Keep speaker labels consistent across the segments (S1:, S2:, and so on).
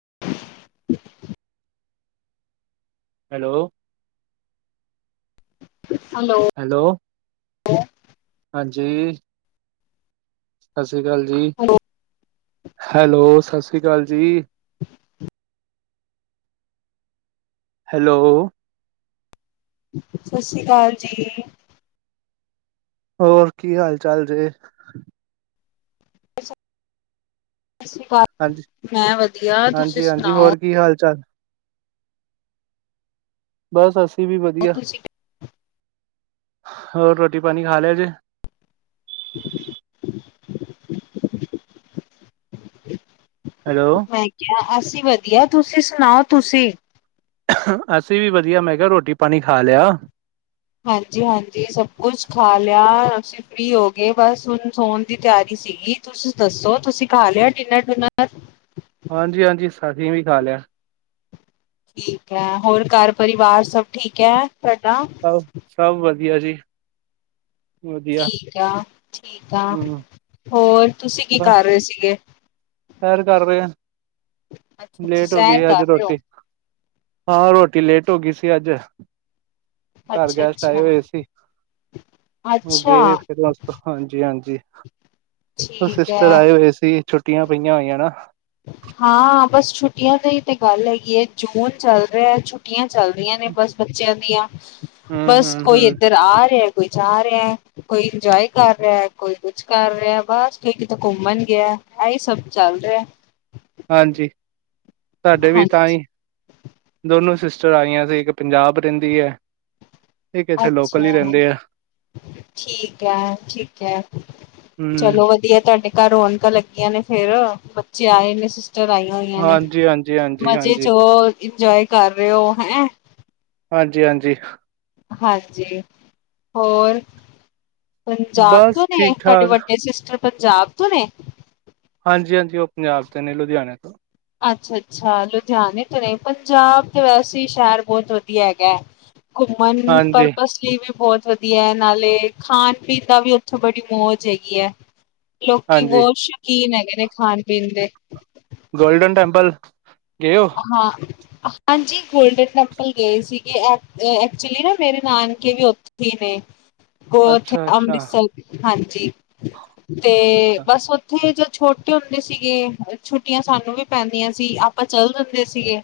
S1: [inaudible]
S2: Hello. Hello.
S1: Hello
S2: ਹਾਂਜੀ ।ਸਤਿ ਸ਼੍ਰੀ ਅਕਾਲ ਜੀ।
S1: Hello,
S2: hello. ਸਤਿ ਸ਼੍ਰੀ ਅਕਾਲ ਜੀ। ਹੈਲੋ।
S1: ਸਤਿ ਸ਼੍ਰੀ ਅਕਾਲ ਜੀ।
S2: ਹੋਰ ਕੀ ਹਾਲ ਚਾਲ ਜੇ।
S1: ਸਤਿ ਸ਼੍ਰੀ ਅਕਾਲ।
S2: ਹਾਂਜੀ,
S1: ਮੈਂ ਵਧੀਆਂ ਤੁਸੀਂ
S2: ਹਾਂਜੀ, ਹਾਂਜੀ
S1: ਸੁਣਾਓ।
S2: ਹੋਰ ਕੀ ਹਾਲ ਚਾਲ ਬਸ ਅਸੀਂ ਵੀ ਵਧੀਆਂ।
S1: ਤੁਸੀਂ
S2: ਹੋਰ ਰੋਟੀ ਪਾਣੀ ਖਾਂ ਲ਼ਿਆ ਜੇ।
S1: [inaudible]
S2: ਹੈਲੋ
S1: ਮੈਂ ਕਿਹਾਂ ਅਸੀਂ ਵਧੀਆਂ। ਤੁਸੀਂ ਸੁਣਾਓ ਤੁਸੀਂ।
S2: ਅਸੀਂ ਵੀ ਵਧੀਆਂ। ਮੈਂ ਕਿਹਾਂ ਰੋਟੀ ਪਾਣੀ ਖਾਂ ਲ਼ਿਆ।
S1: ਹਾਂਜੀ ਹਾਂਜੀ ਸਭ ਕੁੱਛ ਖਾਂ ਲ਼ਿਆ ਅਸੀਂ ਫ੍ਰਰੀ ਹੋ ਗਏ ਬਸ ਹੁਣ ਸੋਣ ਦੀ ਤਿਆਰੀ। ਸੀਗੀ। ਤੁਸੀਂ ਦੱਸੋਂ ਤੁਸੀਂ ਖਾਂ ਲ਼ਿਆ ਡਿਨਰ ਡੁਨਰ।
S2: ਹਾਂਜੀ, ਹਾਂਜੀ ਅਸੀਂ ਵੀ ਖਾਂ ਲ਼ਿਆ।
S1: ਠੀਕ ਹੈ ।ਹੋਰ ਘਰ ਪਰਿਵਾਰ ਸਭ ਠੀਕ ਹੈਂ ।ਤੁਡਾ
S2: ਵਧੀਆਂ ਜੀ। ਵਧੀਆ,
S1: ਠੀਕ ਆ, ਠੀਕ ਆ।
S2: ਹੂੰ
S1: ਹੋਰ ਤੁਸੀਂ ਕੀ
S2: ਬਸ
S1: ਕਰ ਰਹੇਂ ਸੀ। ਗੇ
S2: ਸੈਰ ਕਰ ਰਹੇ
S1: ਅੱਛਾ-ਅੱਛਾ,
S2: ਲੇਟ ਹੋ
S1: ਸੈਰ
S2: ਗਈਂ ਅੱਜ਼
S1: ਕਰ ਰਹੇ ਹੋ
S2: ਰੋਟੀ। ਆਹੋ ਰੋਟੀ ਲੇਟ ਹੋ ਗਈਂ ਸੀ ਅੱਜ਼। ਘਰ ਗੈਸਟ ਆਏਂ
S1: ਅੱਛਾ-ਅੱਛਾ,
S2: ਹੋਏ ਸੀ।
S1: ਅੱਛਾ
S2: ਉਹ ਗਏ ਦੇ।
S1: ਅੱਛਾ,
S2: ਫ਼ਿਰ ਹਾਂਜੀ, ਹਾਂਜੀ ਉਹ
S1: ਠੀਕ ਹੈ।
S2: ਸਿਸਟਰ ਆਏਂ ਹੋਏ ਸੀ। ਛੁੱਟੀਆਂ ਪਈਆਂ ਹੋਈਆਂ ਨਾ।
S1: ਹਾਂ ਬਸ ਛੁੱਟੀਆਂ ਤੇ ਹੀ ਤੇ ਗੱਲ਼ ਹੈਗੀ ਹੈਂ ।ਜੂਨ ਚੱਲ ਰਿਹਾਂ ਛੁੱਟੀਆਂ। ਚੱਲ ਰਹੀਆਂ ਨੇਂ ਬਸ ਬੱਚਿਆਂ ਦੀਆਂ।
S2: ਹੂੰ
S1: ਬਸ
S2: ਹੂੰ
S1: ਕੋਈ
S2: ਹੂੰ
S1: ਇੱਧਰ ਆ ਰਿਹਾਂ। ਕੋਈ ਜਾਂ ਰਿਹਾਂ। ਕੋਈ ਇੰਜੋਏ ਕਰ ਰਿਹਾਂ ।ਕੋਈ ਕੁੱਛ ਕਰ ਰਿਹਾਂ ।ਬਸ ਕੋਈ ਕਿਤੇ ਘੁੰਮਣ ਗਿਆਂ। ਇਹੀ ਸਭ ਚੱਲ ਰਿਹਾਂ।
S2: ਹਾਂਜੀ। ਸਾਡੇ ਵੀ ਤਾਂ
S1: ਹਾਂਜੀ
S2: ਹੀ ਦੋਨੋਂ ਸ਼ਿਸ- ਆਈਆਂ ਸੀ। ਇੱਕ ਪੰਜਾਬ ਰਹਿੰਦੀ ਹੈਂ ।ਇੱਕ ਇੱਥੇਂ ਲੋਕਲ ਹੀ
S1: ਅੱਛਾ
S2: ਰਹਿੰਦੇਂ ਆ।
S1: ਠੀਕ ਹੈ ਠੀਕ ਹੈ
S2: ਹੂੰ
S1: ਚਲੋ ਵਧੀਆ ਤੁਹਾਡੇ ਾਂ ਰੌਣਕਾਂ ਲੱਗੀਆਂ ਨੇ ਫੇਿਰ ਬੱਚੇ ਆਏ ਨੇ ਚਰਾਈਆਂ ਹੋਈਆਂ ਨੇ
S2: ਹਾਂਜੀ ਹਾਂਜੀ ਹਾਂਜੀ
S1: ਮਜ਼ੇ
S2: ਹਾਂਜੀ
S1: ਚ ਉਹ ਇੰਜੋਏ ਕਰ ਰਹੇ ਹੋ ਹੈਂ
S2: ਹਾਂਜੀ- ਹਾਂਜੀ
S1: ਹਾਂਜੀ ਹੋਰ ਪੰਜਾਬ
S2: ਬਸ
S1: ਤੋਂ ਨੇ
S2: ਠੀਕ
S1: ਤੁਹਾਡੇ
S2: ਠਾਕ
S1: ਵੱਡੇ ਸਿਸਟਰ ਪੰਜਾਬ ਤੋਂ ਨੇ
S2: ਹਾਂਜੀ ਹਾਂਜੀ ਉਹ ਪੰਜਾਬ ਤੇ ਨੇ ਲੁਧਿਆਣੇ ਤੋਂ
S1: ਅੱਛਾ ਅੱਛਾ ਲੁਧਿਆਣੇ ਤੋਂ ਨ ਪੰਜਾਬ ਤੇ ਵੈਸੇ ਸ਼ਹਿਰ ਬਹੁਤ ਵਧੀਆ ਹੈਗਾ ਹੈ ਘੁੰਮਣ
S2: ਹਾਂਜੀ
S1: ਪਰਪਸ ਲਈ ਵੀ ਬਹੁਤ ਵਧੀਆ ਹੈ ਨਾਲੇ ਖਾਣ ਪੀਣ ਦਾ ਵੀ ਉੱਥੇ ਬੜੀ ਮੌਜ ਹੈਗੀ ਹੈ ਲੋਕੀ
S2: ਹਾਂਜੀ
S1: ਬਹੁਤ ਸ਼ੌਕੀਨ ਹੈਗੇ ਨੇ ਖਾਣ ਪੀਣ ਦੇ
S2: ਗੋਲਡਨ ਟੈਂਪਲ ਗਏ ਹੋ
S1: ਹਾਂ ਹਾਂਜੀ ਗੋਲਡਨ ਟੈਂਪਲ ਗਏ ਸੀਗੇ ਐਕ ਐਕਚੁਲੀ ਨਾ ਮੇਰੇ ਨਾਨਕੇ ਵੀ ਉੱਥੇ ਹੀ ਨ ਉੱਥੇ
S2: ਅੱਛਾ ਅੱਛਾ
S1: ਅੰਮ੍ਰਿਤਸਰ ਹਾਂਜੀ ਤੇ ਬਸ ਉੱਥੇ ਜ ਛੋਟੇ ਹੁੰਦੇ ਸੀਗੇ ਛੁੱਟੀਆਂ ਸਾਨੂੰ ਵੀ ਪੈਂਦੀਆਂ ਸੀ ਆਪਾਂ ਚੱਲ ਦਿੰਦੇ ਸੀਗੇ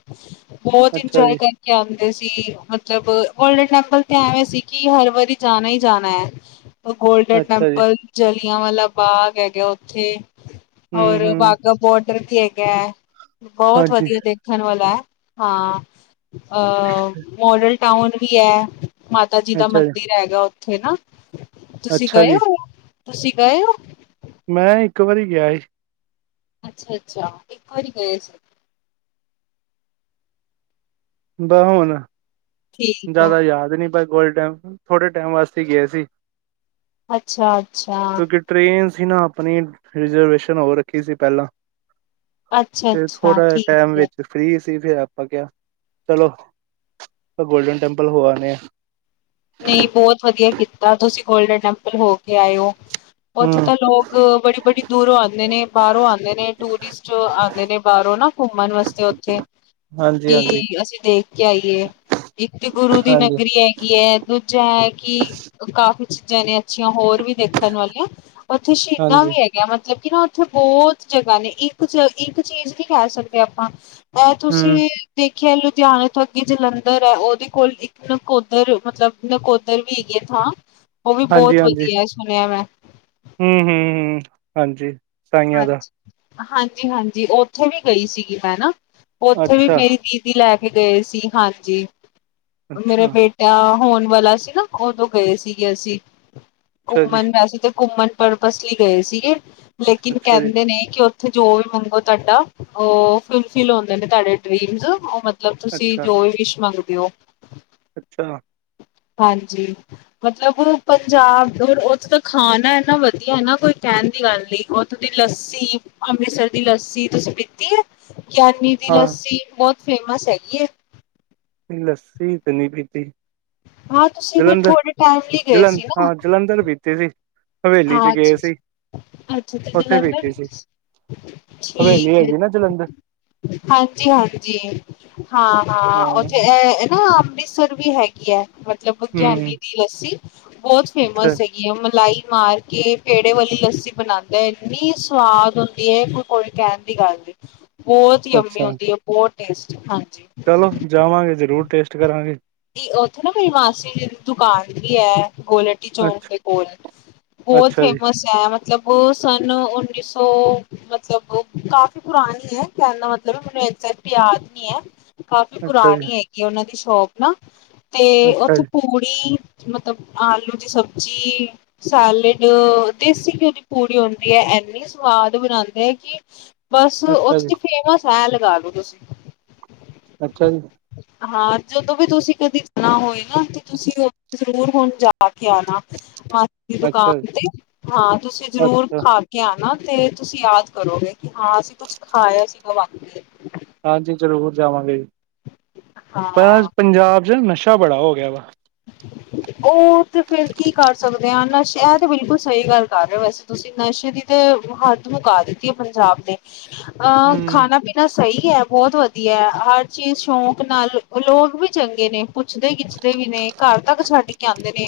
S1: ਬਹੁਤ
S2: ਅੱਛਾ
S1: ਇੰਜੋਏ
S2: ਜੀ
S1: ਕਰਕੇ ਆਂਦੇ ਸੀ ਮਤਲਬ ਗੋਲਡਨ ਟੈਂਪਲ ਤੇ ਐਵੇਂ ਸੀ ਕਿ ਹਰ ਵਾਰੀ ਜਾਣਾ ਹੀ ਜਾਣਾ ਹੈ ਗੋਲਡਨ
S2: ਅੱਛਾ ਜੀ
S1: ਟੈਂਪਲ ਜਲੀਆਂਵਾਲਾ ਬਾਗ ਹੈਗਾ ਉੱਥੇ
S2: ਹੂੰ
S1: ਹੋਰ ਵਾਘਾ ਬੋਡਰ ਵੀ ਹੈਗਾ
S2: ਹਾਂ
S1: ਬਹੁਤ
S2: ਜੀ
S1: ਵਧੀਆ ਦੇਖਣ ਵਾਲਾ ਹੈ ਹਾਂ ਅ ਮੋਡਲ ਟਾਊਨ ਵੀ ਹੈ ਮਾਤਾ ਜੀ ਦਾ ਮੰਦਿਰ ਹੈਗਾ ਉੱਥੇ ਨਾ ਤੁਸੀਂ
S2: ਅੱਛਾ
S1: ਗਏ
S2: ਜੀ
S1: ਹੋ ਤੁਸੀਂ ਗਏ ਹੋ
S2: ਮੈਂ ਇੱਕ ਵਾਰੀ ਗਿਆ ਸੀ
S1: ਅੱਛਾ ਅੱਛਾ ਇੱਕ ਵਾਰੀ ਗਏ ਸੀ
S2: ਬ ਹੁਣ
S1: ਠੀਕ ਆ
S2: ਜਿਆਦਾ ਯਾਦ ਨੀ ਗੋਲਡਨ ਥੋੜੇ ਟਾਈਮ ਵਾਸਤੇ ਹੀ ਗਏ ਸੀ
S1: ਅੱਛਾ ਅੱਛਾ
S2: ਅਸੀਂ ਨਾ ਆਪਣੀ ਰਿਜ਼ਰਵੇਸ਼ਨ ਹੋ ਰੱਖੀ ਸੀ ਪਹਿਲਾਂ
S1: ਅੱਛਾ
S2: ਤੇ
S1: ਅੱਛਾ
S2: ਥੋੜਾ ਜਹਾ
S1: ਠੀਕ
S2: ਟਾਈਮ
S1: ਹੈ
S2: ਵਿੱਚ ਫ੍ਰੀ ਸੀ ਫਿਰ ਆਪਾਂ ਕਿਹਾ ਚਲੋ ਗੋਲਡਨ ਟੈਂਪਲ ਹੋੇ ਆਪਨੇ ਆ
S1: ਨਹੀਂ ਬਹੁਤ ਵਧੀਆ ਕੀਤਾ ਤੁਸੀਂ ਗੋਲਡਨ ਟੈਂਪਲ ਹੋ ਕੇ ਆਏਓ
S2: [unintelligible]
S1: ਉੱਥੇ ਤਾਂ ਲੋਕ ਬੜੀ ਬੜੀ ਦੂਰੋਂ ਆਉਂਦੇ ਨੇ ਬਾਹਰੋਂ ਆਉਂਦੇ ਨੇ ਟੂਰਿਸਟ ਆਉਂਦੇ ਨੇ ਬਾਹਰੋਂ ਨਾ ਘੁੰਮਣ ਵਾਸਤੇ ਉੱਥੇ
S2: ਹਾਂਜੀ
S1: ਕੀ
S2: ਹਾਂਜੀ
S1: ਅਸੀਂ ਦੇਖ ਕੇ ਆਈਏ ਇੱਕ ਤੇ ਗੁਰੂ ਦੀ
S2: ਹਾਂਜੀ
S1: ਨਗਰੀ ਹੈਗੀ ਹੈ ਜ ਕਿ ਕਾਫੀ ਚੀਜ਼ਾਂ ਨੇ ਅੱਛੀਆਂ ਹੋਰ ਵੀ ਦੇਖਣ ਵਾਲੀਆਂ ਉੱਥੇ ਸ਼ਹੀਦਾਂ
S2: ਹਾਂਜੀ
S1: ਵੀ ਹੈਗਾ ਮਤਲਬ ਕਿ ਨਾ ਉੱਥੇ ਬਹੁਤ ਜਗ੍ਹਾ ਨੇ ਇੱਕ ਇੱਕ ਚੀਜ਼ ਨਹੀਂ ਕਹਿ ਸਕਦੇ ਆਪਾਂ ਅ
S2: ਹੂੰ
S1: ਤੁਸੀਂ ਦੇਖ ਖ ਲੁਧਿਆਣੇ ਤੋਂ ਅੱਗੇ ਜਲੰਧਰ ਹੈ ਉਹਦੇ ਕੋਲ ਇੱਕ ਨਕੋਦਰ ਮਤਲਬ ਨਕੋਦਰ ਵੀ ਹੈਗੀ ਥਾਂ ਉਹ ਵੀ ਬਹੁਤ ਵਧੀਆ ਸੁਣਿਆ ਮੈਂ
S2: ਹਮ ਹਾਂਜੀ ਸਾਈਆਂ ਦਾ
S1: ਹਾਂਜੀ ਹਾਂਜੀ ਹਾਂਜੀ ਉੱਥੇ ਵੀ ਗਈ ਸੀਗੀ ਹੈ ਨਾ ਉੱਥੇ ਵੀ
S2: ਅੱਛਾ
S1: ਮੇਰੀ ਦੀਦੀ ਲੈ ਕੇ ਗਏ ਸੀ ਹਾਂਜੀ ਮੇਰਾ
S2: ਅੱਛਾ
S1: ਬੇਟਾ ਹੋਣ ਵਾਲਾ ਸੀ ਨਾ ਉਦੋਂ ਗਏ ਸੀਗੇ ਅਸੀਂ
S2: ਅੱਛਾ ਜੀ
S1: ਘੁੰਮਣ ਵੈਸੇ ਤੇ ਘੁੰਮਣ ਪਰਪਸ ਲਈ ਗਏ ਸੀਗੇ ਲੇਕਿਨ
S2: ਅੱਛਾ ਜੀ
S1: ਕਹਿੰਦੇ ਨੇ ੳਥੇ ਉੱਥੇ ਜੋ ਵੀ ਮੰਗੋ ਤੁਹਾਡਾ ਉਹ ਫੁਲਫਿਲ ਹੁੰਦੇ ਨੇ ਤੁਹਾਡੇ ਡਰੀਮ ਉਹ ਮਤਲਬ ਮਤਲਬ ਤੁਸੀਂ
S2: ਅੱਛਾ
S1: ਜੋ ਵੀ ਵਿਸ਼ ਮੰਗਦੇ ਹੋ
S2: ਅੱਛਾ।
S1: ਹਾਂਜੀ ਮਤਲਬ ਪੰਜਾਬ ਉੱਥੇ ਤਾਂ ਖਾਣਾ ਇੰਨਾ ਵਧੀਆ ਨਾ ਕੋਈ ਕਹਿਣ ਦੀ ਗੱਲ ਨੀ ਉਹ ਦੀ ਲੱਸੀ ਅੰਮ੍ਰਿਤਸਰ ਦੀ ਲੱਸੀ ਤੁਸੀਂ ਪੀਤੀ ਹੈ ਗਿਆਨੀ ਦੀ
S2: ਹਾਂ
S1: ਲੱਸੀ ਬਹੁਤ ਫੇਮਸ ਹੈਗੀ ਹੈ।
S2: ਲੱਸੀ ਤੇ ਨੀ ਪੀਤੀ।
S1: ਹਾਂ ਤੁਸੀਂ ਫਿਰ
S2: ਜਲੰਧਰ
S1: ਥੋੜੇ ਟਾਈਮ ਲਈ ਗਏ
S2: ਜਲੰਧਰ
S1: ਸੀ ਨਾ
S2: ਹਾਂ ਜਲੰਧਰ ਪਿਤਿ ਸੀ। ਹਵੇਲੀ ਚ ਗਏ
S1: ਹਾਂ
S2: ਸੀ।
S1: ਅੱਛਾ ਤੇ
S2: ਉੱਥੇ
S1: ਜਲੰਧਰ
S2: ਪੀਤੀ ਸੀ ਹਵੇਲੀ
S1: ਠੀਕ ਐ।
S2: ਹੈਗੀ ਨਾ ਜਲੰਧਰ
S1: ਹਾਂਜੀ-ਹਾਂਜੀ।
S2: ਹਾਂ
S1: ਹਾਂ-ਹਾਂ, ਉੱਥੇ ਨਾ ਅੰਮ੍ਰਿਤਸਰ ਵੀ ਹੈਗੀ ਹੈ। ਮਤਲਬ
S2: ਹੂੰ
S1: ਵਿਗਿਆਨੀ ਦੀ ਲੱਸੀ ਬਹੁਤ
S2: ਅੱਛਾ
S1: ਫੇਮਸ ਹੈਗੀ, ਆ ਮਲਾਈ ਮਾਰ ਕੇ ਪੇੜੇ ਵਾਲੀ ਲੱਸੀ ਬਣਾਦਾ ਇੰਨੀ ਸਵਾਦ ਹੁੰਦੀ ਹੈ, ਕੋਈ ਕੋਈ ਕਹਿਣ ਦੀ ਗੱਲ ਨਹੀਂ। ਬਹੁਤ ਹੀ ਜਮੀ
S2: ਅੱਛਾ
S1: ਹੁੰਦੀ ਹੈ, ਬਹੁਤ ਟੇਸਟੀ ਹਾਂਜੀ।
S2: ਚਲੋ ਜਾਵਾਂਗੇ, ਜਰੂਰ ਟੇਸਟ ਕਰਾਂਗੇ।
S1: ਉੱਥੇ ਨਾ ਕੋਈ ਮਾਸੀ ਜੀ ਦੀ ਦੁਕਾਨ ਵੀ ਹੈ। ਗੋਲ ਹੱਟੀ ਚੌਂਕ
S2: ਅੱਛਾ
S1: ਦੇ ਕੋਲ ਬਹੁਤ
S2: ਅੱਛਾ ਜੀ
S1: ਫੇਮਸ ਹੈ, ਮਤਲਬ ਉਹ ਸਨ ਉੱਨੀ ਸੌ ਮਤਲਬ ਕਾਫੀ ਪੁਰਾਣੀ ਹੈ, ਕਹਿਣ ਦਾ ਮਤਲਬ ਮੈਨੂੰ ਇ ਪਿਆਰ ਨੀ ਹੈ। ਕਾਫ਼ੀ
S2: ਅੱਛਾ ਜੀ
S1: ਪੁਰਾਣੀ ਹੈਗੀ ਆ, ਉਹਨਾਂ ਦੀ ਸ਼ੋਪ ਨਾ ਤੇ
S2: ਅੱਛਾ
S1: ਉੱਥੇ
S2: ਜੀ
S1: ਪੂੜੀ ਮਤਲਬ ਆਲੂ ਦੀ ਸਬਜ਼ੀ ਸੈਲਡ ਦੇਸੀ ਘਿਓ ਦੀ ਪੂੜੀ ਹੁੰਦੀ ਹੈ। ਇੰਨੀ ਸਵਾਦ ਬਣਾਦੇ ਆ ਕਿ ਬਸ
S2: ਅੱਛਾ ਜੀ
S1: ਉਥੇ ਚ ਫੇਮਸ ਹੈ, ਲਗਾ ਲਓ ਤੁਸੀਂ।
S2: ਅੱਛਾ ਜੀ।
S1: ਹਾਂ। ਜਦੋਂ ਵੀ ਤੁਸੀਂ ਕਦੇ ਜਾਣਾ ਹੋਏ, ਨਾ ਤੇ ਤੁਸੀਂ ਜ਼ਰੂਰ ਹੁਣ ਜਾ ਕੇ ਆਣਾ ਦੀ
S2: ਅੱਛਾ ਜੀ
S1: ਦੁਕਾਨ ਤੇ ਹਾਂ ਤੁਸੀਂ ਜ਼ਰੂਰ
S2: ਅੱਛਾ
S1: ਖਾ ਕੇ ਆਣਾ। ਤੇ ਤੁਸੀਂ ਯਾਦ ਕਰੋਗੇ, ਕਿ ਹਾਂ ਅਸੀਂ ਕੁਛ ਖਾਇਆ ਸੀਗਾ ਵਾਕੇ।
S2: ਹਾਂਜੀ ਜ਼ਰੂਰ ਜਾਵਾਂਗੇ, ਜੀ ਪਰ
S1: ਹਾਂ
S2: ਪੰਜਾਬ। ਨਸ਼ਾ ਬੜਾ ਹੋ ਗਿਆ ਵਾ।
S1: ਉਹ ਤੇ ਫਿਰ ਕੀ ਕਰ ਸਕਦੇ ਹਾਂ ਨਸ਼ੇ ਇਹ ਤੇ ਬਿਲਕੁਲ ਸਹੀ ਗੱਲ ਕਰ ਰਹੇ ਵੈਸੇ ਤੁਸੀਂ ਨਸ਼ੇ ਦੀ ਤੇ ਹੱਦ ਮੁਕਾ ਦਿੱਤੀ ਐ ਪੰਜਾਬ ਨੇ ਅਹ
S2: ਹੂੰ
S1: ਖਾਣਾ-ਪੀਣਾ, ਸਹੀ ਹੈ ਬਹੁਤ ਵਧੀਆ ਹੈ, ਹਰ ਚੀਜ਼ ਸ਼ੌਂਕ ਨਾਲ ਲੋਕ ਵੀ ਚੰਗੇ ਨੇ ਪੁੱਛਦੇ ਖਿੱਚਦੇ ਵੀ ਨੇ ਘਰ ਤੱਕ ਛੱਡ ਕੇ ਆਦੇ ਨੇ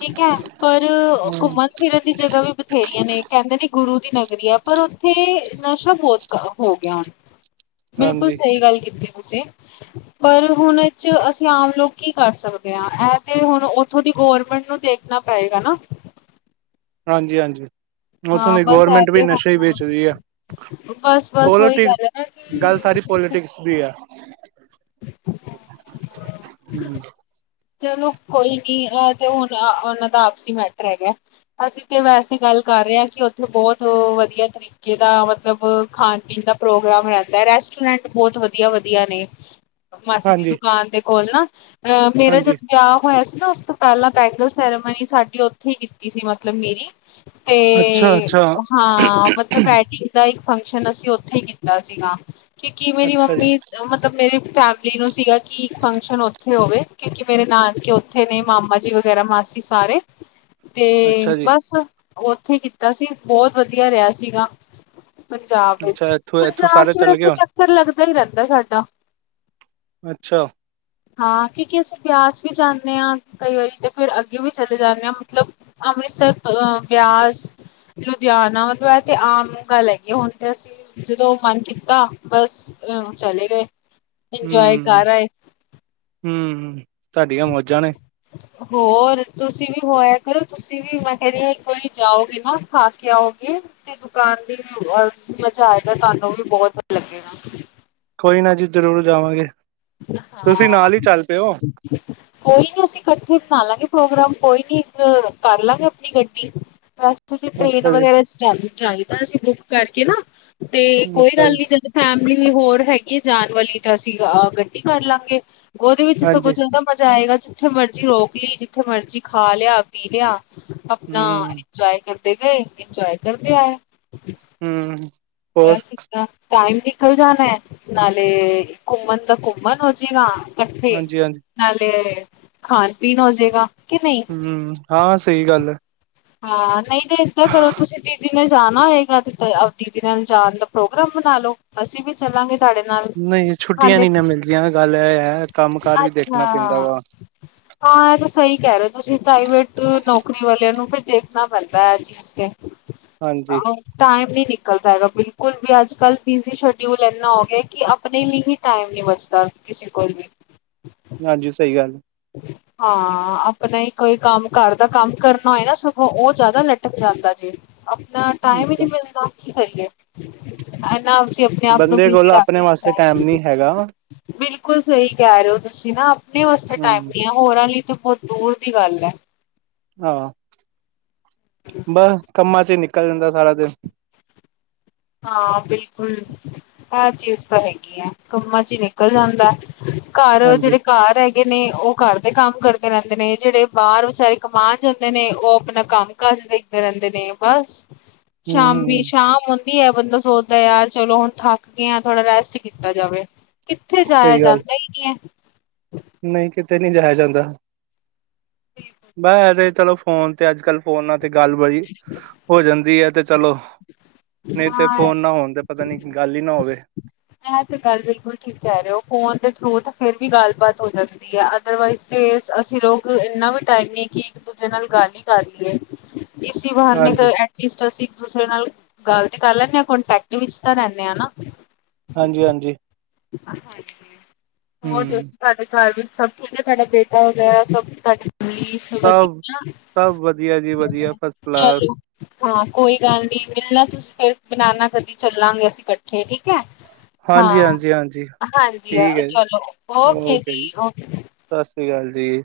S1: ਠੀਕ ਹੈ, ਪਰ
S2: ਹੂੰ
S1: ਘੁੰਮਣ ਫਿਰਨ ਦੀ ਜਗ੍ਹਾ ਵੀ ਬਥੇਰੀ ਨੇ ਕਹਿੰਦੇ ਨੇ ਗੁਰੂ ਦੀ ਨਗਰੀ ਆ, ਪਰ ਉੱਥੇ ਨਸ਼ਾ ਬਹੁਤ ਹੋ ਗਿਆ ਹੁਣ ਬਿਲਕੁਲ
S2: ਹਾਂਜੀ
S1: ਸਹੀ ਗੱਲ ਕੀਤੀ। ਪਰ ਹੁਣ ਚ ਅਸੀਂ ਆਮ ਲੋਕ ਕੀ ਕਰ ਸਕਦੇ ਹਾਂ। ਇਹ ਤੇ ਹੁਣ ਉੱਥੋਂ ਦੀ ਗਵੌਰਮੈਂਟ ਨੂੰ ਦੇਖਣਾ ਪਏਗਾ ਨਾ।
S2: ਹਾਂਜੀ-ਹਾਂਜੀ, ਉੱਥੋਂ
S1: ਹਾਂ
S2: ਦੀ
S1: ਬਸ ਇਹ
S2: ਗਵਰਮੈਂਟ ਵੀ
S1: ਤੇ
S2: ਨਸ਼ੇ ਹੀ
S1: ਹੁਣ
S2: ਵੇਚਦੀ ਆ।
S1: ਬਸ ਬਸ ਉਹੀ
S2: ਪੋਲੀਟਿਕਸ
S1: ਗੱਲ ਹੈ
S2: ਗੱਲ
S1: ਨਾ
S2: ਸਾਰੀ ਪੋਲੀਟਿਕਸ ਦੀ ਹੈ।
S1: ਕਿ
S2: ਹੂੰ।
S1: ਚਲੋ ਕੋਈ ਨੀਹ ਤੇ ਹੁਣ ਉਹਨਾਂ ਦਾ ਆਪਸੀ ਮੈਟਰ ਹੈਗਾ, ਅਸੀਂ ਤੇ ਵੈਸੇ ਗੱਲ ਕਰ ਰਿਹਾ ਕਿ ਉੱਥੇ ਬਹੁਤ ਵਧੀਆ ਤਰੀਕੇ ਦਾ ਮਤਲਬ, ਖਾਣ-ਪੀਣ ਦਾ ਪ੍ਰੋਗਰਾਮ ਰਹਿੰਦਾ ਰਹਿ ਰੈਸਟੋਰੈਂਟ ਬਹੁਤ ਵਧੀਆ ਵਧੀਆ ਨੇ। ਮਾਸੀ ਦੀ
S2: ਹਾਂਜੀ
S1: ਦੁਕਾਨ ਦੇ ਕੋਲ ਨਾ, ਅਹ ਮੇਰਾ ਜਦੋਂ
S2: ਹਾਂਜੀ
S1: ਵਿਆਹ ਹੋਇਆ ਸੀ। ਨਾ ਉਸ ਤੋਂ ਪਹਿਲਾਂ ਬੈਂਗਲ ਸੈਰੇਮਨੀ ਸਾਡੀ ਉੱਥੇ ਹੀ ਕੀਤੀ ਸੀ, ਮਤਲਬ ਮੇਰੀ
S2: ਅੱਛਾ
S1: ਤੇ
S2: ਅੱਛਾ
S1: ਹਾਂ ਮਤਲਬ ਬੈਟਿੰਗ ਦਾ ਇੱਕ ਫੰਕਸ਼ਨ ਅਸੀਂ ਉੱਥੇ ਹੀ ਕੀਤਾ ਸੀ ਗਾ ਕਿ ਕੀ ਮੇਰੀ
S2: ਅੱਛਾ ਜੀ
S1: ਮੰਮੀ ਮਤਲਬ ਮੇਰੇ ਫੈਮਿਲੀ ਨੂੰ ਸੀਗਾ ਕਿ, ਇੱਕ ਫੰਕਸ਼ਨ ਉੱਥੇ ਹੋਵੇ। ਕਿਉਂਕਿ ਮੇਰੇ ਨਾਨਕੇ ਉੱਥੇ ਨੇ ਮਾਮਾ ਜੀ ਵਗੈਰਾ ਮਾਸੀ ਸਾਰੇ। ਤੇ
S2: ਅੱਛਾ ਜੀ
S1: ਬਸ ਉੱਥੇ ਕੀਤਾ ਸੀ, ਬਹੁਤ ਵਧੀਆ ਰਿਹਾ ਸੀਗਾ। ਪੰਜਾਬ ਵਿੱਚ,
S2: ਅੱਛਾ ਇੱਥੋਂ ਇੱਥੋਂ
S1: ਪੰਜਾਬ
S2: ਸਾਰੇ
S1: ਚ
S2: ਚੱਲ ਗਏ
S1: ਵੈਸੇ
S2: ਹੋਣ।
S1: ਚੱਕਰ ਲੱਗਦਾ ਈ ਰਹਿੰਦਾ ਸਾਡਾ।
S2: ਅੱਛਾ।
S1: ਹਾਂ। ਕਿਉਂਕਿ ਅਸੀਂ ਬਿਆਸ ਵੀ ਜਾਨੇ ਆ ਕਈ ਵਾਰੀ ਤੇ ਫੇਰ ਅੱਗੇ ਵੀ ਚਲੇ ਜਾਨੇ ਆ, ਮਤਲਬ ਅੰਮ੍ਰਿਤਸਰ ਤੋਂ ਅਅ ਪਿਆਜ਼ ਲੁਧਿਆਣਾ [unintelligible] ਏਥੇ ਆਮ ਗੱਲ ਹੈਗੀ, ਏ ਹੁਣ ਤੇ ਅਸੀਂ ਜਦੋਂ ਮਨ ਕੀਤਾ ਬਸ ਹੂੰ, ਚਲੇ ਗਏ ਇੰਜੋਏ
S2: ਹੂੰ
S1: ਕਰ ਆਏ।
S2: ਤੁਹਾਡੀਆ ਮੌਜਾਂ ਨੇ।
S1: ਹੋਰ ਤੁਸੀਂ ਵੀ ਹੋਇਆ ਕਰੋ ਤੁਸੀਂ ਵੀ ਮੈਂ ਇੱਕ ਵਰੀ ਜਾਓਗੇ ਨਾ ਖਾ ਕੇ ਆਓਗੇ ਤੇ ਦੁਕਾਨ ਦੀ ਵੀ ਓ ਆਇਯੋ ਮਜ਼ਾ ਆਏਗਾ ਤੁਹਾਨੂੰ ਵੀ ਬਹੁਤ ਲੱਗੇਗਾ।
S2: ਕੋਈ ਨਾ ਜੀ ਜ਼ਰੂਰ ਜਾਵਾਂਗੇ। ਤੁਸੀਂ
S1: ਹਾਂ,
S2: ਨਾਲ ਹੀ ਚੱਲ ਪਿਓ
S1: ਕੋਈ ਨੀ ਅਸੀਂ ਕੱਠੇ ਬਣਾ ਲਾਂਗੇ ਪ੍ਰੋਗਰਾਮ। ਕੋਈ ਨੀ, ਕਰ ਲਾਂਗੇ ਅਪਨੀ ਗੱਡੀ ਬਸ ਦੀ ਟ੍ਰੇਨ
S2: ਅੱਛਾ ਜੀ
S1: ਵਗੈਰਾ ਚ ਜਾਂਦੀ ਚਾਈਦਾ ਸੀ ਬੁੱਕ ਕਰਕੇ ਨਾ, ਤੇ ਕੋਈ
S2: ਅੱਛਾ
S1: ਗੱਲ
S2: ਜੀ
S1: ਨੀ ਜਦੋਂ ਫੈਮਲੀ ਹੋਰ ਹੈਗੀ ਏ ਜਾਣ ਵਾਲੀ ਤਾਂ ਅਸੀਂ ਅ ਗੱਡੀ ਕਰ ਲਾਂਗੇ। ਉਹਦੇ ਵਿੱਚ ਸਗੋਂ
S2: ਹਾਂਜੀ
S1: ਜਾਦਾ ਮਜ਼ਾ ਆਏਗਾ ਜਿੱਥੇ ਮਰਜ਼ੀ ਰੋਕ ਲੀ ਜਿੱਥੇ ਮਰਜ਼ੀ ਖਾ ਲਿਆ ਪੀ ਲਿਆ ਅਪਨਾ
S2: ਹੂੰ
S1: ਇੰਜੋਏ ਕਰਦੇ ਗਏ ਇੰਜੋਏ ਕਰਦੇ ਆਏ।
S2: ਹਮ।
S1: ਬਸ ਇਦਾਂ ਟਾਈਮ ਨਿਕਲ ਜਾਣਾ ਏ ਨਾਲੇ ਘੁੰਮਣ ਦਾ ਘੁੰਮਣ ਹੋ ਜੇਗਾ ਕੱਠੇ,
S2: ਹਾਂਜੀ ਹਾਂਜੀ
S1: ਨਾਲੇ ਖਾਣ ਪੀਣ ਹੌਜੇਗਾ।
S2: ਹਮ ਹਾਂ ਸਹੀ ਗੱਲ ਐ।
S1: ਹਾਂ ਨਹੀਂ ਤੇ ਏਦਾਂ ਕਰੋ ਤੁਸੀਂ ਦੀਦੀ ਨੇ ਜਾਣਾ ਹੋਏਗਾ ਤੇ ਦੀਦੀ ਨਾਲ ਜਾਣ ਦਾ ਪ੍ਰੋਗਰਾਮ ਬਣਾ ਲਓ ਅਸੀਂ ਵੀ ਚੱਲਾਂਗੇ ਸਾਡੇ ਨਾਲ
S2: ਨਹੀਂ ਛੁੱਟੀਆਂ
S1: ਹਾਲੇ
S2: ਨੀ ਨਾ ਮਿਲਦੀਆਂ ਗੱਲ ਇਹ ਹੈ ਕੰਮ ਕਾਰ ਵੀ
S1: ਅੱਛਾ।
S2: ਦੇਖਣਾ ਪੈਂਦਾ ਵਾ
S1: ਹਾਂ ਇਹ ਤਾਂ ਸਹੀ ਕਹਿ ਰਹੇ ਓ ਤੁਸੀਂ ਪ੍ਰਾਈਵੇਟ ਨੌਕਰੀ ਵਾਲਿਆਂ ਨੂੰ ਫਿਰ ਦੇਖਣਾ ਪੈਂਦਾ ਏ ਐ ਚੀਜ਼ ਤੇ
S2: ਹਾਂਜੀ
S1: ਟਾਈਮ ਨੀ ਨਿਕ [unintelligible] ਤਾਂ ਹੈਗਾ ਬਿਲਕੁਲ ਵੀ ਅੱਜ ਕੱਲ ਬਿਜ਼ੀ ਸ਼ਡਿਊਲ ਇੰਨਾ ਹੋ ਗਿਆ ਕਿ ਆਪਣੇ ਲੀ ਹੀ ਟਾਈਮ ਨੀ ਬਚਦਾ। ਕਿਸੇ ਕੋਲ ਵੀ
S2: ਹਾਂਜੀ ਸਹੀ ਗੱਲ
S1: ਹਾਂ ਆਪਣਾ ਹੀ ਕੋਈ ਕੰਮ ਘਰ ਦਾ ਕੰਮ ਕਰਨਾ ਹੋਏ ਨਾ ਸਗੋਂ ਉਹ ਜ਼ਿਆਦਾ ਲਟਕ ਜਾਂਦਾ ਜੇ। ਅਪਨਾ ਟਾਈਮ ਈ ਨੀ
S2: ਅੱਛਾ
S1: ਮਿਲਦਾ ਕੀ ਕਰੀਏ ਅਪਨੇ ਆਪ ਨੂੰ
S2: ਬੰਦੇ
S1: ਬਿਜ਼ੀ
S2: ਕੋਲ
S1: ਰੱਖ
S2: ਆਪਣੇ ਵਾਸਤੇ
S1: ਲੀਤਾ
S2: ਟਾਈਮ
S1: ਐ।
S2: ਨੀ ਹੈਗਾ
S1: ਬਿਲਕੁਲ ਸਹੀ ਕਹਿ ਰਹੇ ਓ ਤੁਸੀਂ ਨਾ ਅਪਨੇ ਵਾਸਤੇ
S2: ਹੂੰ
S1: ਦੀਆ ਹੋਰਾਂ ਲਈ ਤੇ ਬਹੁਤ ਦੂਰ ਦੀ ਗੱਲ ਐ।
S2: ਹਾਂ ਬਸ ਕੰਮਾ ਚ ਈ ਨਿਕਲ ਜਾਂਦਾ ਸਾਰਾ ਦਿਨ।
S1: ਹਾਂ ਬਿਲਕੁਲ, ਐ ਚੀਜ਼ ਤਾਂ ਹੈਗੀ ਏ ਕੰਮਾਂ ਚ ਈ ਨਿਕਲ ਜਾਂਦਾ। ਘਰ
S2: ਹਾਂਜੀ
S1: ਜਿਹੜੇ ਘਰ [unintelligible] ਨੇ ਉਹ ਘਰ ਦੇ ਕੰਮ ਕਰਦੇ ਰਹਿੰਦੇ ਨੇ ਜਿਹੜੇ ਬਾਹਰ ਵਿਚਾਰੇ ਕਮਾਨ ਜਾਂਦੇ ਨੇ ਉਹ ਆਪਣਾ ਕੰਮ ਕਰ ਦੇਖਦੇ ਰਹਿੰਦੇ ਨੇ ਬਸ
S2: ਹੂੰ
S1: ਸ਼ਾਮੀ
S2: ਹੂੰ
S1: ਸ਼ਾਮ ਦੀ ਐ ਬੰਦਾ ਸੋਚਦੇ ਯਾਰ ਚਲੋ ਹੁਣ ਥੱਕ ਗਿਆਂ ਥੋੜ੍ਹਾ ਰੈਸਟ ਕੀਤਾ ਜਾਵੇ। ਕਿੱਥੇ ਜਾਇਆ ਜਾਂਦਾ ਇ ਨੀ ਐ।
S2: ਨਈ ਕਿੱਤੇ ਨੀ ਜਾਇਆ ਜਾਂਦਾ।
S1: ਹੈ
S2: ਮੈਂ ਚਲੋ ਫੋਨ ਤੇ ਅੱਜ ਕੱਲ ਫੋਨਾਂ ਤੇ ਗੱਲ ਬੜੀ ਹੋ ਜਾਂਦੀ ਐ ਤੇ ਚਲੋ, ਨਈ ਤੇ
S1: ਹਾਂ।
S2: ਫੋਨ ਨਾ ਹੋਣ ਤੇ ਪਤਾ ਨੀ ਗੱਲ ਇ ਨਾ ਹੋਵੇ।
S1: ਐ ਤੇ ਗੱਲ ਬਿਲਕੁਲ ਠੀਕ ਕਹਿ ਰੇ ਓ ਫੋਨ ਦੇ ਥਰੂ ਤਾਂ ਫਿਰ ਵੀ ਗੱਲਬਾਤ ਹੋ ਜਾਂਦੀ ਐ ਅਦਰਵਾਈਜ਼ ਤੇ [unintelligible] ਅਸੀਂ ਲੋਕ ਇੰਨਾ ਵੀ ਟਾਈਮ ਨੀ ਕਿ ਇੱਕ ਦੂਜੇ ਨਾਲ ਗੱਲ ਇ ਕਰ ਲੀਏ। ਇਸੀ ਬਾਹਾਨੇ ਤੇ
S2: ਹਾਂਜੀ
S1: ਐਟਲੀਸਟ ਅਸੀਂ ਇੱਕ ਦੂਸਰੇ ਨਾਲ ਗੱਲ ਤੇ ਕਰ ਲੈਂਦੇ ਆਾਂ ਕੋਂਟੈਕਟ ਵਿੱਚ ਤਾਂ ਰਹਿੰਦੇ ਆਾਂ ਨਾ
S2: ਹਾਂਜੀ ਹਾਂਜੀ
S1: ਹਾਂਜੀ ਹੋਰ
S2: ਹਮ
S1: ਤੁਸੀਂ ਸਾਡੇ ਘਰ ਵੀ ਸਭ ਕੁ ਤੁਹਾਡਾ ਬੇਟਾ ਵਗੈਰਾ ਸਭ ਤੁਹਾਡੀ ਫੈਮਲੀ ਸਭ ਵਧੀਆ
S2: ਸਭ ਵਧੀਆ ਜੀ ਵਧੀਆ ਫਸਟ ਕਲਾਸ
S1: ਚਲੋ ਹਾਂ ਕੋਈ ਗੱਲ ਨੀ ਮਿਲਣਾ ਤੁਸੀਂ ਫਿਰ ਬਨਾਨਾ ਕਦੀ ਚੱਲਾਂਗੇ ਅਸੀਂ ਇਕੱਠੇ ਠੀਕ ਹੈ
S2: ਹਾਂਜੀ
S1: ਹਾਂ
S2: ਹਾਂਜੀ ਹਾਂਜੀ
S1: ਹਾਂਜੀ
S2: ਠੀਕ ਹੈ ਜੀ
S1: ਚਲੋ
S2: ਓਕੇ ਜੀ
S1: ਓਕੇ
S2: ਸ ਸਤਿ ਸ਼੍ਰੀ ਅਕਾਲ ਜੀ